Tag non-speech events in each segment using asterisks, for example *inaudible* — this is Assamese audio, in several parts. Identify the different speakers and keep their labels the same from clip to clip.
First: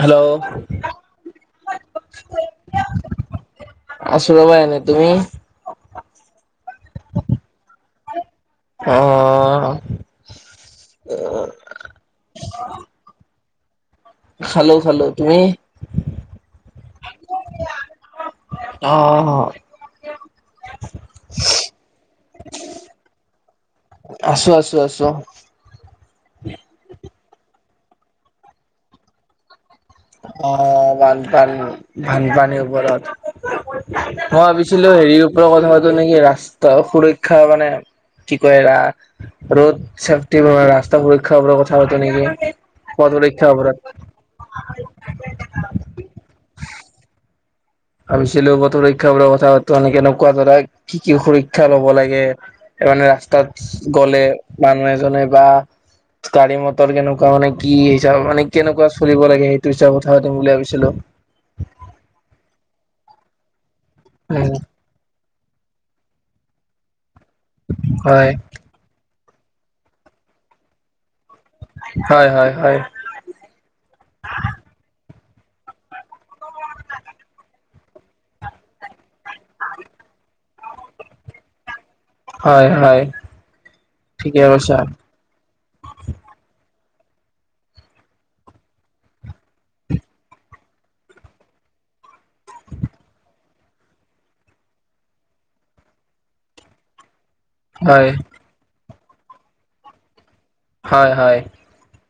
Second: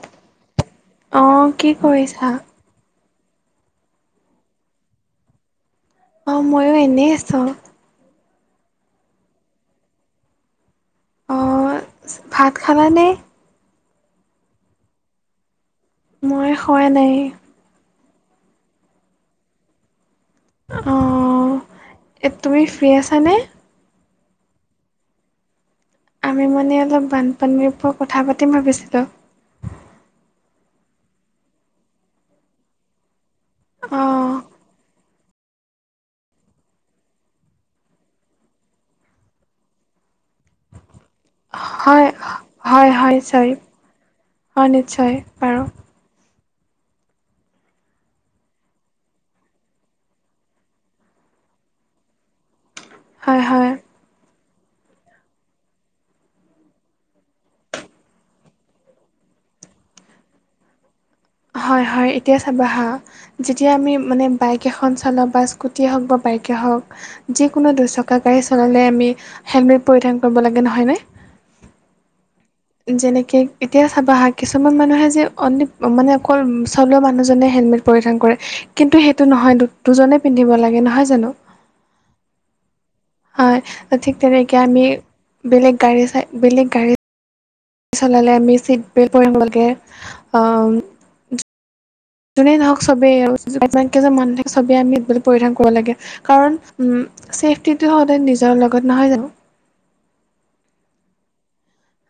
Speaker 1: হেল্ল
Speaker 2: অ কি কৰিছা
Speaker 1: আছো ৰ'বা এনেই তুমি
Speaker 2: অ মইও এনেই আছো
Speaker 1: অহ
Speaker 2: অ ভাত খালানে
Speaker 1: খালো খালো তুমি
Speaker 2: মই খোৱা নাই
Speaker 1: অ অ
Speaker 2: অহ তুমি ফ্ৰী আছানে
Speaker 1: আছো আছো আছো
Speaker 2: আমি মানে অলপ বানপানীৰ ওপৰত কথা পাতিম ভাবিছিলোঁ
Speaker 1: অ বানপানী বানপানীৰ ওপৰত
Speaker 2: অ
Speaker 1: মই ভাবি ছিলো হেৰিৰ ওপৰত কথা পাতো নেকি ৰাস্তাৰ সুৰক্ষা মানে কি কয় ৰা ৰোড চেফটি ৰাস্তা সুৰক্ষাৰ ওপৰত কথা পাতো
Speaker 2: হয়
Speaker 1: নেকি পথ সুৰক্ষাৰ ওপৰৰত
Speaker 2: অ নিশ্চয় পাৰা
Speaker 1: ভাবিছিলো বতৰ সুৰক্ষা বোৰৰ কথা এনেকে এনেকুৱা ধৰা কি কি সুৰক্ষা লব লাগে মানে
Speaker 2: হয়
Speaker 1: ৰাস্তাত
Speaker 2: হয়
Speaker 1: গলে মানুহ এজনে বা গাড়ী মটৰ কেনেকুৱা মানে কি হিচাপ মানে কেনেকুৱা চলিব লাগে সেইটো হিচাপত কথা পাতিম বুলি ভাবিছিলো
Speaker 2: হয় হয় এতিয়া চাবা হা যেতিয়া আমি মানে
Speaker 1: উম
Speaker 2: বাইক এখন চলাওঁ বা স্কুটিয়ে হওঁক বা বাইকে হওঁক যিকোনো দুচকীয়া
Speaker 1: হয়
Speaker 2: গাড়ী চলালে আমি হেলমেট পৰিধান কৰিব লাগে নহয়নে?
Speaker 1: হয়, হয়, হয়।
Speaker 2: যেনেকে এতিয়া চাবা আহা কিছুমান মানুহে যে অনলি মানে অকল চলোৱা মানুহজনে হেলমেট পৰিধান কৰে। কিন্তু সেইটো নহয় দুজনে পিন্ধিব লাগে নহয় জানো?
Speaker 1: হয়, হয়।
Speaker 2: হয়, ঠিক
Speaker 1: ঠিকে
Speaker 2: তেনেকে
Speaker 1: কৈছা
Speaker 2: আমি বেলেগ গাড়ী চাই বেলেগ গাড়ী চলালে আমি চিট বেল পৰিধান কৰিব লাগে। অ' যোনেই নহওঁক চবেই আৰু। যিমান কেইজন মানুহ থাকে চবেই আমিব পৰিধান কৰিব লাগে। কাৰণ উম চেফ তিটো
Speaker 1: হয়
Speaker 2: সদায় নিজৰ লগত নহয় জানো?
Speaker 1: হয়, হয়।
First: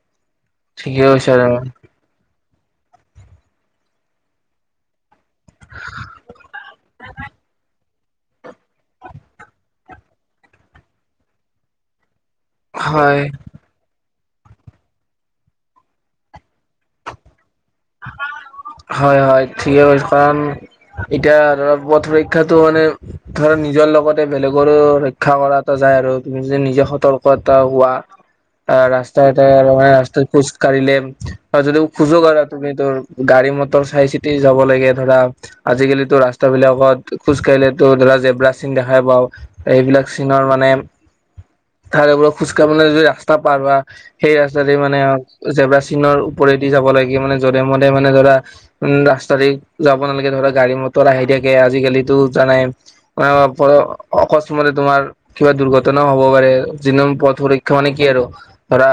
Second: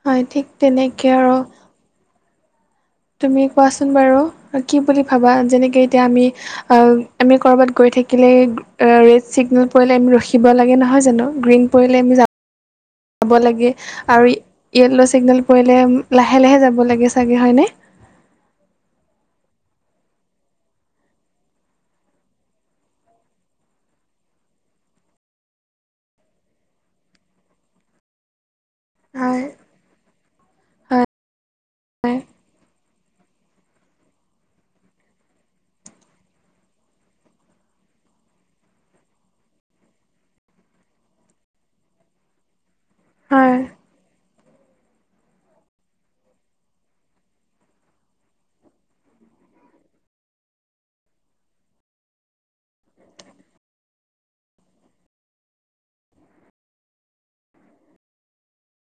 Speaker 2: হয়, ঠিক
Speaker 1: ঠিকে
Speaker 2: তেনেকৈ
Speaker 1: কৈছা
Speaker 2: আৰু।
Speaker 1: তুমি
Speaker 2: তুমি কোৱাচোন বাৰু কি বুলি ভাবা যেনেকে এতিয়া আমি অ' আমি ক'ৰবাত গৈ থাকি থাকিলেই ৰেড চিগনেল পৰিলে আমি ৰখিব লাগে নহয় জানো গ্ৰীণ পৰিলে আমি
Speaker 1: হয়
Speaker 2: যাব লাগে আৰু য়েল্ল' ছিগনেল পৰিলে লাহে লাহে যাব লাগে চাগে হয়নে? *inaudible*
Speaker 1: হয়, হয়, ঠিকে কৈছা। কাৰণ এতিয়া আৰু পথ ৰক্ষাটো মানে ধৰা নিজৰ লগতে বেলেগৰো ৰক্ষা কৰা এটা যায় আৰু তুমি যদি নিজে সতৰ্ক এটা হোৱা।
Speaker 2: *inaudible*
Speaker 1: আহ ৰাস্তা
Speaker 2: হয়
Speaker 1: এটাই আৰু মানে আমাৰ ৰাস্তাত খোজসকাঢ়িলে
Speaker 2: হয়
Speaker 1: আৰু যদি খোজো উম, গাড়ী মটৰ চাই চিতি যাব লাগে ধৰা। আজিকালিটো ৰাস্তাবিলাকত খোজকাঢ়িলেতো ধৰা জেব্ৰা চিন দেখাই পাওঁ। এইবিলাক চিনৰ মানে
Speaker 2: *inaudible*
Speaker 1: *unintelligible* খোজকাঢ়িবলৈ যৈ ৰাস্তা পাৰ হোৱা। সেই ৰাস্তাতে মানে যেবা চিনৰ ওপৰেদি যাব লাগে মানে যধে মধে মানে ধৰা উম, ৰাস্তা দি যাব নালাগে ধৰা গাড়ী মটৰ আহি থাকে আজিকালিতো জানাই। অ', অকস্মতে তোমাৰ কিবা দুৰ্ঘটনাও হ'ব পাৰে যি *unintelligible* পথ সুৰক্ষা মানে কি আৰু। ধৰা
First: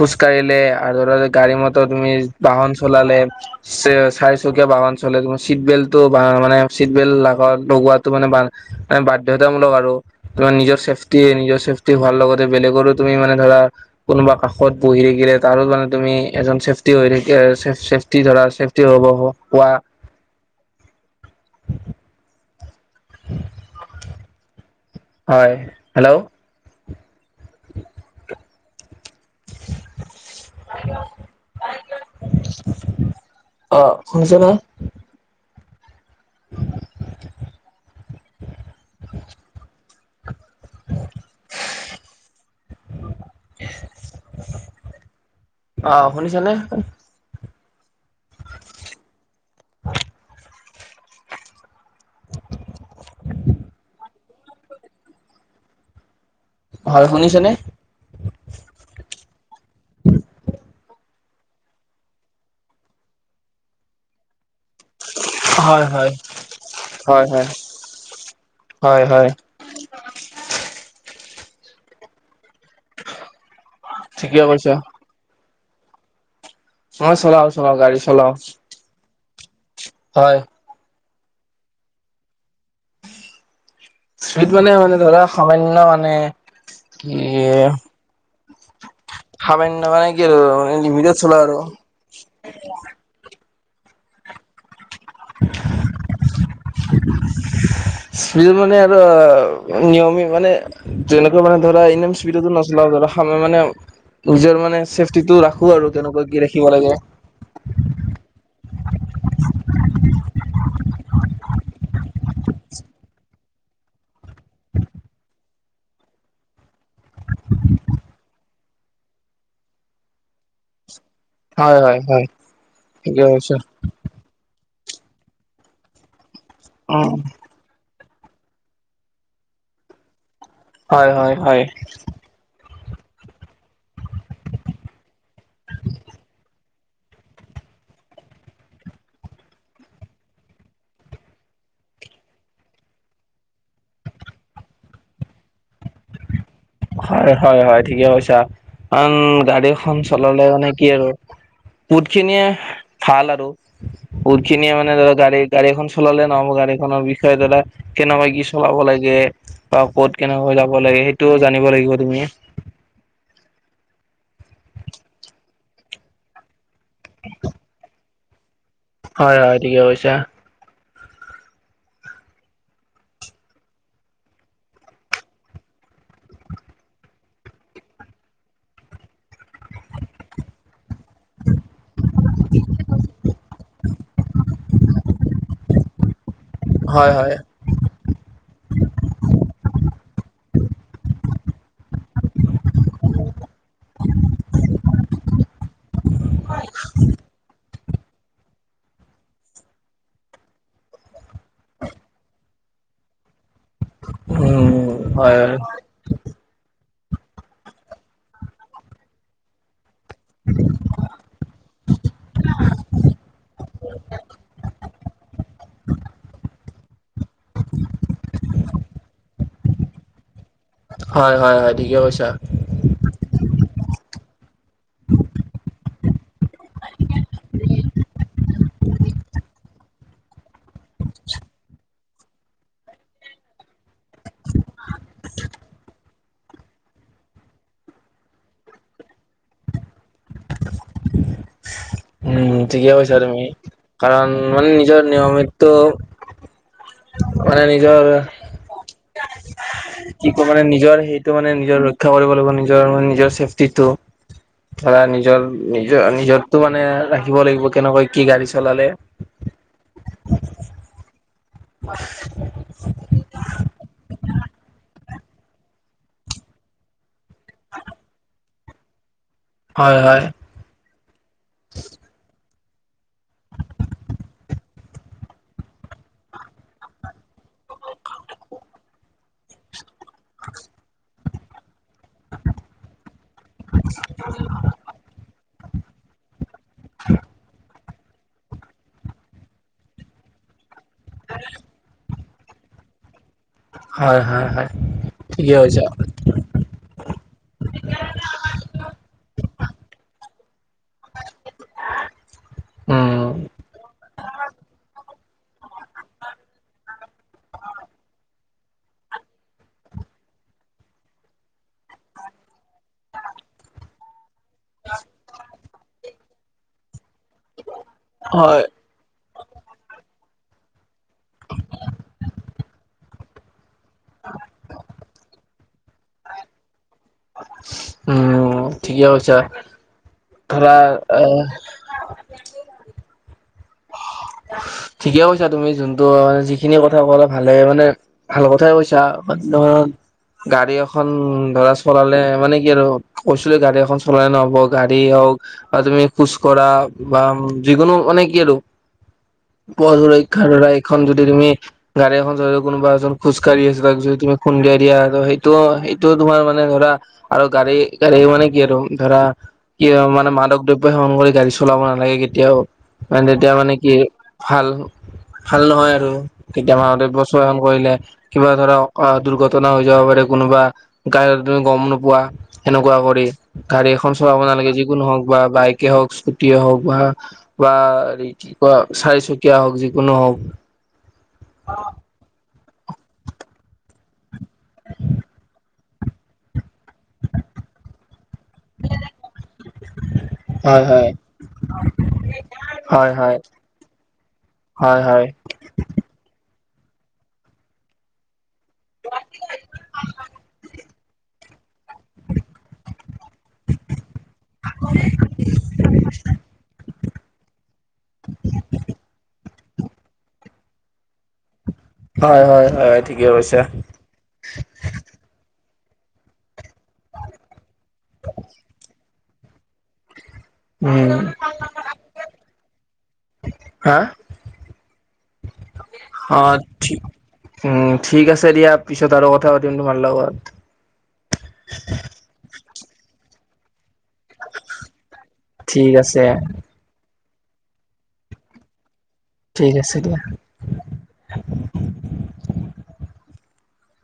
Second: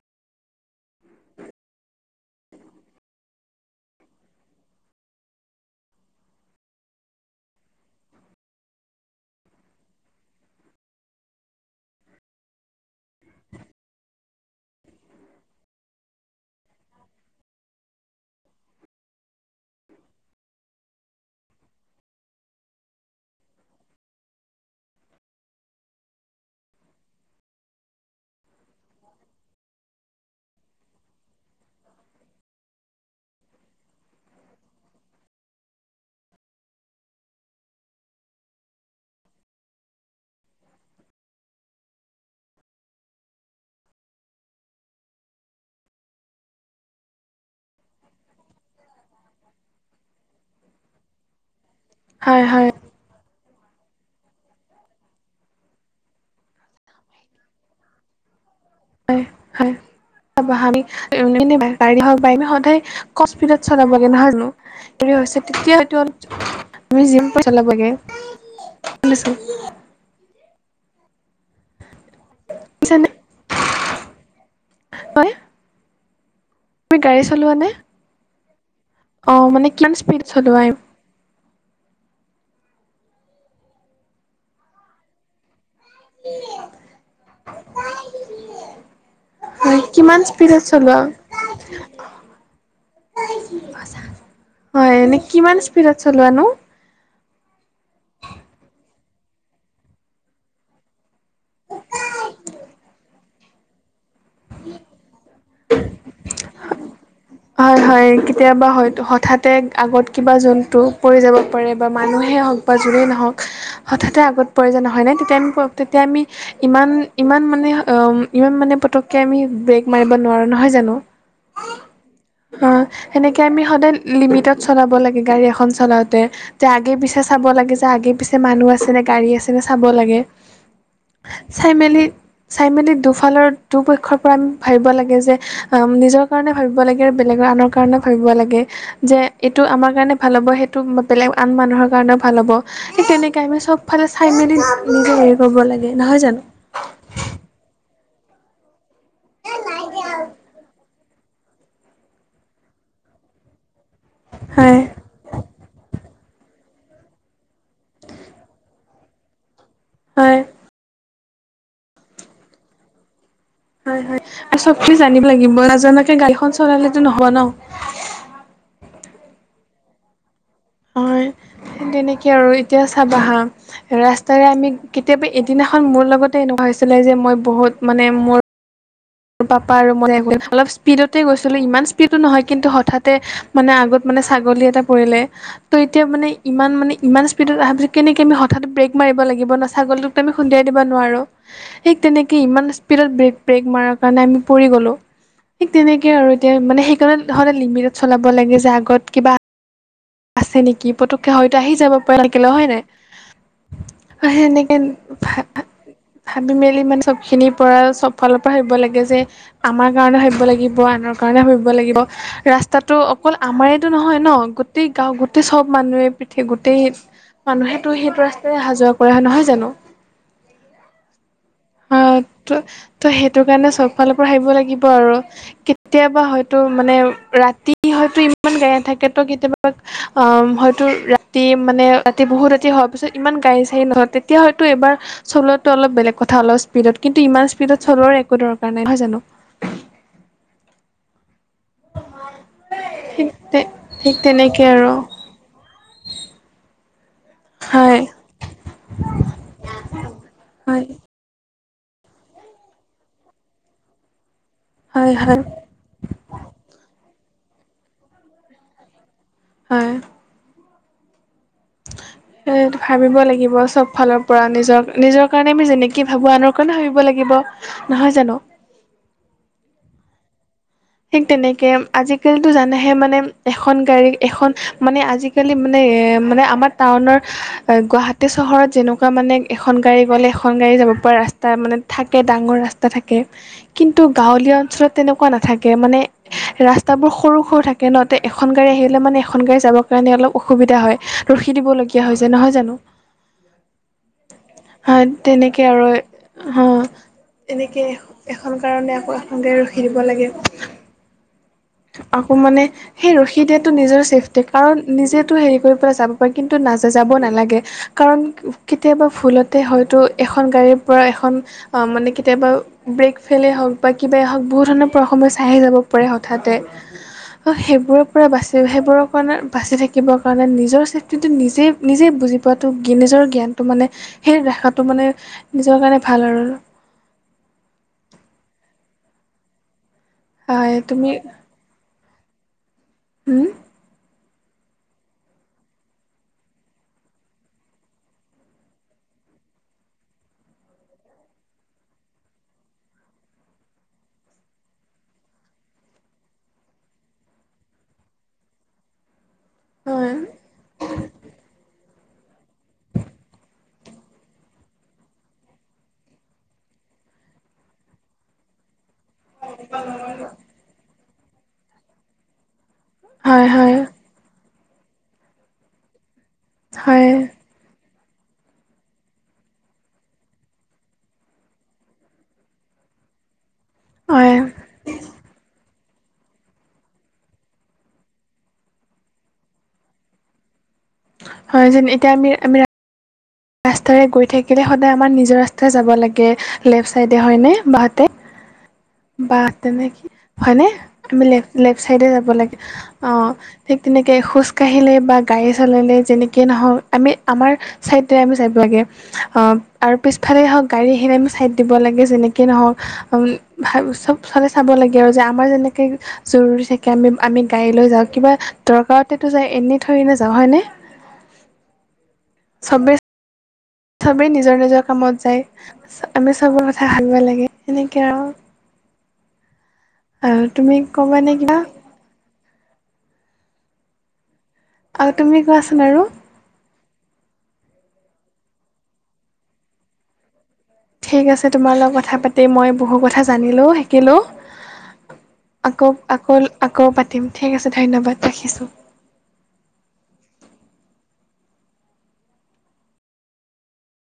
Speaker 1: খোজ কাঢ়িলে আৰু ধৰা গাড়ী মটৰ তুমি বাহন চলালে। চে-চাৰিচুকীয়া বাহন চলালে চিট বেল্টটো মানে চিট বেল্ট লগত লগোৱাটো মানে বা বাধ্যতামূলক আৰু। তোমাৰ নিজৰ চছেফটি নিজৰ চছেফটি ভাল লগাতে বেলেগৰো তুমি মানে ধৰা কোনোবা কাষত বহি থাকিলে তাৰো মানে তুমি এজন চেফটি হৈ থাকি অ' চেফটি চেফটি ধৰা চেফটি হ'ব হোৱা। *inaudible* হয়, হেল্ল'। অ', শুনিছা নে? *inaudible*
Speaker 2: *inaudible*
Speaker 1: অ', শুনিছা নে? *inaudible*
Speaker 2: হয়, হয়।
Speaker 1: *inaudible* হয় শুনিছেনে?
Speaker 2: হয় হয়। *unintelligible*
Speaker 1: হয় হয়। হয় হয় হয় হয়
Speaker 2: *unintelligible* বুইছানে।
Speaker 1: ঠিকে কৈছা।
Speaker 2: হয়। তুমি
Speaker 1: মই
Speaker 2: গাড়ী
Speaker 1: চলাও
Speaker 2: চলোৱানে?
Speaker 1: চলাও গাড়ী চলাও
Speaker 2: অঁ, মানে কিমান স্পীড
Speaker 1: হয়।
Speaker 2: চলোৱা?
Speaker 1: স্পিড মানে মানে ধৰা সামান্য মানে কি য়ে-
Speaker 2: হয়
Speaker 1: সামান্য মানে
Speaker 2: কিমান
Speaker 1: কি আৰু
Speaker 2: স্পীডত চলোৱা
Speaker 1: লিমিটট চলা আৰু।
Speaker 2: হয়, এনেই কিমান স্পীডত চলোৱানো?
Speaker 1: *inaudible* স্পিডত মানে আৰু নিয়মিত মানে- যেনেকুৱা মানে ধৰা ইমান স্পীডতো নচলাও ধৰা মানে- নিজৰ মানে চেফটিটো ৰাখো আৰু তেনেকুৱা কি ৰাখিব লাগে।
Speaker 2: হয় হয়, কেতিয়াবা হয়টো হঠাতে আগত কিবা জন্তু পৰি যাব পাৰে বা মানুহে হওক- বা যিহেই নহওক হঠাতে আগত পৰে যে নহয় নে তেতিয়া আমি তেতিয়া আমি- ইমান ইমান মানে ইমান মানে পতককে আমি ব্ৰেক মাৰিব নোৱাৰো নহয় জানো।
Speaker 1: হয় হয় হয়।
Speaker 2: অঁ'
Speaker 1: ঠিকে
Speaker 2: সেনেকে
Speaker 1: কৈছা।
Speaker 2: আমি সদায় লিমিটত চলাব লাগে গাড়ী এখন চলাওঁতে। যে আগে
Speaker 1: উম
Speaker 2: পিছে চাব লাগে যে আগে পিছে মানুহ আছে নে গাড়ী আছে নে চাব লাগে।
Speaker 1: হয় হয় হয়
Speaker 2: চাইমেলি- চাই মেলি দুফালৰ দুপক্ষৰ পৰা আমি ভাবিব লাগে যে নিজৰ কাৰণে ভাবিব লাগে- হে বেলেগৰ আনৰ কাৰণেও ভাবিব লাগে। যে এইটো আমাৰ কাৰণে ভাল হ'ব সেইটো বেলেগ আন মানুহৰ কাৰণেও ভাল হ'ব। সেই তেনেকাই মানে চবফালে চাই মেলি নিজে হেৰি কৰিব লাগে নহয় জানো।
Speaker 1: হয় হয় হয়, ঠিকে কৈছা কাৰন গাড়ী এখন চলালে মানে কি আৰু- বহুতখিনিয়ে ভাল আৰু বহুতখিনি
Speaker 2: হয়
Speaker 1: মানে ধৰ গাড়ী গাডী এখন- চলালে নহব গাড়ীখনৰ বিষয়ে দাৰা কেনেকা কি চলাব লাগে- বা ক'ত
Speaker 2: হয়
Speaker 1: কেনেকৈ যাব লাগে সেইটোও জানিব লাগিব তুমি।
Speaker 2: হয় হয়, আৰু চব খিনি জানিব লাগিব নজনাকে গাড়ীখন চলালেতো নহব ন।
Speaker 1: হয় হয়, ঠিকে কৈছা।
Speaker 2: হয়, তেনেকে আৰু এতিয়া চাবা হাঁ। ৰাস্তাৰে আমি কেতিয়াবা এদিনাখন মোৰ লগতে এনেকুৱা হৈছিলে যে মই বহুত মানে মোৰ- মোৰ পাপা আৰু মই অলপ স্পীডতে গৈছিলো ইমান স্পীডো নহয় কিন্তু হঠাতে- মানে আগত মানে ছাগলী এটা পৰিলে ত' এতিয়া মানে ইমান মানে
Speaker 1: হয়
Speaker 2: ইমান
Speaker 1: হয়
Speaker 2: স্পীডত অহা বুলি- কেনেকে আমি হঠাৎতে ব্ৰেক মাৰিব লাগিব ন, ছাগলীটোকতো আমি খুন্দিয়াই দিব নোৱাৰোঁ। সেইিক তেনেকেই ইমান স্পীডত ব্ৰেক ব্ৰেক মাৰাক- কাৰণে আমি পৰি গ'লোঁ। ঠিক তেনেকেই আৰু এতিয়া মানে সেইকাৰণে- সদায় লিমিটত চলাব লাগে যে আগত কিবা- আছে নেকি। পতককে হয়তো আহি যাব পৰা থাকিলে হয় নাই? আ সেনেকে
Speaker 1: উম হয়
Speaker 2: ভা- ভাবি মেলি মানে চবখিনিৰ পৰা চব ফালৰ পৰা ভাবিব লাগে যে- আমাৰ কাৰণে ভাবিব লাগিব আনৰ কাৰণে ভাবিব লাগিব। ৰাস্তাটো অকল আমাৰেতো নহয় ন। গোট- গোটেই গাঁও গোটেই সব মানুহে পিঠে গোটেই মানুহেতটো সেইটো ৰাস্ত হ যোৱা কৰা হয় নহয় জানো
Speaker 1: হয় হয় হয় ঠিকে
Speaker 2: অ
Speaker 1: কৈছা
Speaker 2: ত' সেইটো কাৰণে চব ফাল পৰাৰ খাবিব লাগিব আৰু কেতিয়াবা হয়তো মানে ৰাতি হয়তো ইমান গে থাকেতো কেতিয়াবা অ হয়তো ৰাতি মানে ৰাতি বহুত ৰাতি হোৱাৰ পিছত ইমান গাড়ী চাড়ী নাথাকে। এতিয়া হয়তো এইবাৰ চলোৱাটো অলপ বেলেগ কথা অলপ স্পীডত কিন্তু ইমান স্পীডত চলোৱাৰ একো দৰকাৰ নাই নহয় জানো।
Speaker 1: উ ঠিকে কৈছা
Speaker 2: ঠিক
Speaker 1: তুমি
Speaker 2: তে ঠিক
Speaker 1: কাৰণ
Speaker 2: তেনেকে
Speaker 1: মানে
Speaker 2: আৰু
Speaker 1: নিজৰ নিয়মিতো মানে
Speaker 2: হয়
Speaker 1: নিজৰ
Speaker 2: *inaudible*
Speaker 1: কি ক মানে
Speaker 2: হয়
Speaker 1: নিজৰ সেইটো মানে নিজৰ ৰক্ষা কৰিব লাগিব নিজৰ মানে নিজৰ চেফটিটো। ধৰা
Speaker 2: হয় হয়
Speaker 1: নিজৰ নিজৰ নিজৰটো মানে ৰাখিব লাগিব কেনেকৈ কি গাড়ী চলালে?
Speaker 2: হয়। স ভাবিব লাগিব চব ফলৰ পৰা নিজৰ নিজৰ কাৰণে আমি যেনেকৈ ভাবোঁ আনৰ কাৰণে ভাবিব লাগিব নহয় জানো
Speaker 1: হয়, হয়।
Speaker 2: ঠিক তেনেকে আজিকালি টো জানোহে মানে এখন গাড়ী এখন মানে আজিকালি মানে এ মানে আমাৰ টাউনৰ গুৱাহাটী চহৰত যেনেকুৱা মানে এখন গাড়ী গ'লে এখন গাড়ী যাব পৰা ৰাস্তা মানে থাকে ডাঙৰ ৰাস্তা থাকে। কিন্তু গাঁৱলীয়া অঞ্চলত তেনেকুৱা নাথাকে মানে ৰাস্তাবোৰ সৰু সৰু থাকে। কেনহাতে এখন গাড়ী আহিলে মানে এখন গাড়ী যাবৰ কাৰণে অলপ অসুবিধা হয় ৰখি দিবলগীয়া হৈছে। যে নহয় জানো
Speaker 1: হয় হয় হয় ঠিকে
Speaker 2: তেনেকে
Speaker 1: কৈছা
Speaker 2: আৰু অ এনেকে এখন কাৰণে আকৌ এখন গৈ ৰখি দিব লাগে। আকৌ মানে সেই
Speaker 1: উম
Speaker 2: ৰখি দিয়াতটো নিজৰ চেফটি কাৰণ নিজেতো হেৰি কৰি পেলাই যাব পাৰে কিন্তু না যাব নালাগে। কাৰণ কেতিয়াবা ভুলতে হয়তো এখন গাড়ীৰ পৰা এখন অ মানে কেতিয়াবা ব্ৰেক ফেইলে হওক বা কিব হওক? বহুত ধৰণৰ পৰা সময় চাই আহি যাব পাৰে হঠাৎ তে অ সেইবোৰৰে পৰা বাচি
Speaker 1: হয়
Speaker 2: সেইবোৰৰ কাৰণে বাচি থাকে। বাচিব শিকিবৰ কাৰণে নিজৰ চেফটিটো নিজেই নিজেই বুজি পোৱাটো নিজৰ জ্ঞান। ত মানে সেই ৰাখাটো মানে নিজৰ কাৰণে ভাল আৰু
Speaker 1: উম ঠিকে আছ
Speaker 2: হয়
Speaker 1: ধৰা
Speaker 2: তুমি
Speaker 1: আ
Speaker 2: উম।
Speaker 1: ঠিকে কৈছা তুমি যোনটো মানে যিখিনি কথা কলে ভালে মানে ভাল কথাই কৈছা মানে গাড়ী এখন ধৰা চলালে মানে কি আৰু কৈছিলে গাড়ী এখন চলাই নহব গাড়ী হওক বা তুমি খোজকঢ়া বা যিকোনো মানে কি আৰু?
Speaker 2: হয়
Speaker 1: প়ুৰক্ষাৰ এইখন যদি তুমি গাড়ী এখন যও কোনোবা এজন খোজকাঢ়িছে ত যদি তুমি খুন্দিয়াই দিয়া সেইটোও সেইটোও তোমাৰ মানে ধৰা আৰু গাড়ী গাড়ী মানে কি আৰু? ধৰা কি মানে মাদক দ্ৰব্য সেৱন কৰি গাড়ী চলাব নালাগে কেতিয়াও ম
Speaker 2: হয়
Speaker 1: তেতিয়া
Speaker 2: হয়
Speaker 1: মানে কি ভাল ভাল নহয় আৰু তেতিয়া
Speaker 2: হয়
Speaker 1: মাদব সেৱন কৰিলে। কিবা ধৰা অ দুৰ্ঘটনা হৈ যাব পাৰে কোনোবা গাড়ীত তুমি গম নোপোৱা। সেনেকুৱা কৰি- গাড়ী এখন
Speaker 2: হয়
Speaker 1: চলাব নালাগে যিকোনো হওঁক বা বাইক হওঁক স্কুটে হওঁক বা বা হেৰি- কি কোৱা চিচুকীয়া হওঁক যিকোনো হওঁক।
Speaker 2: হয়ঁ যে এতিয়া আমি আমি ৰাস্তাৰে গৈ থাকিলে সদায় আমাৰ নিজৰ ৰাস্তাত- জাৱ লাগে লেপ চাইদে হয় নে বাও হাতে বা- তেনে কি হয়নে
Speaker 1: হয় হয়
Speaker 2: আমি লেফ লেফ ছাইডে যাব লাগে।
Speaker 1: হয়
Speaker 2: অঁ
Speaker 1: হয়
Speaker 2: ঠিক তেনেকে খোজ কাঢ়িলে
Speaker 1: হয়
Speaker 2: বা গাই
Speaker 1: হয়
Speaker 2: যেনেকৈ নহওক আমি আমাৰ চাইদ তে আমি যাব লাগে আৰু পিছফালেই হওঁক গাড়ী আহিলে আমি ছাইড দিব লাগে যেনেকেই নহওঁক। উমঁ ভা চব চালে চাব লাগে আৰু যে আমাৰ যেনেকে জৰুৰী থাকে আমি আমি গাড়ী লৈ যাওঁ কিবা দৰকাৰতেতো যায় এনে- থৈৰি নাযাওঁ হয়নে?
Speaker 1: হয়ঁ হয়ঁ হয়ঁ
Speaker 2: চবেই
Speaker 1: হয়ঁ ঠিকে কৈছা।
Speaker 2: চবেই নিজৰ নিজৰ কামত যায় আমি চবৰ কথা ভাবিব লাগে এনেকে আও-
Speaker 1: *inaudible*
Speaker 2: আৰু। তুমি
Speaker 1: উমঁ
Speaker 2: ক'বা নে কিবা?
Speaker 1: হা-
Speaker 2: আৰু তুমি কোৱাচোন বাৰু।
Speaker 1: অঁ ঠিক ওম ঠিক আছে দিয়া পিছত আৰু কথা পাতিম তোমাৰ লগত।
Speaker 2: ঠিক আছে তোমাৰ লগত কথা পাতি মই বহু কথা জানিলো। সিকিলো
Speaker 1: ঠিক
Speaker 2: আকৌ
Speaker 1: আছে
Speaker 2: আকৌ আকৌ পাতিম ঠিক আছে ধন্যবাদ ৰাখিছোঁ।
Speaker 1: ঠিক আছে দিয়া।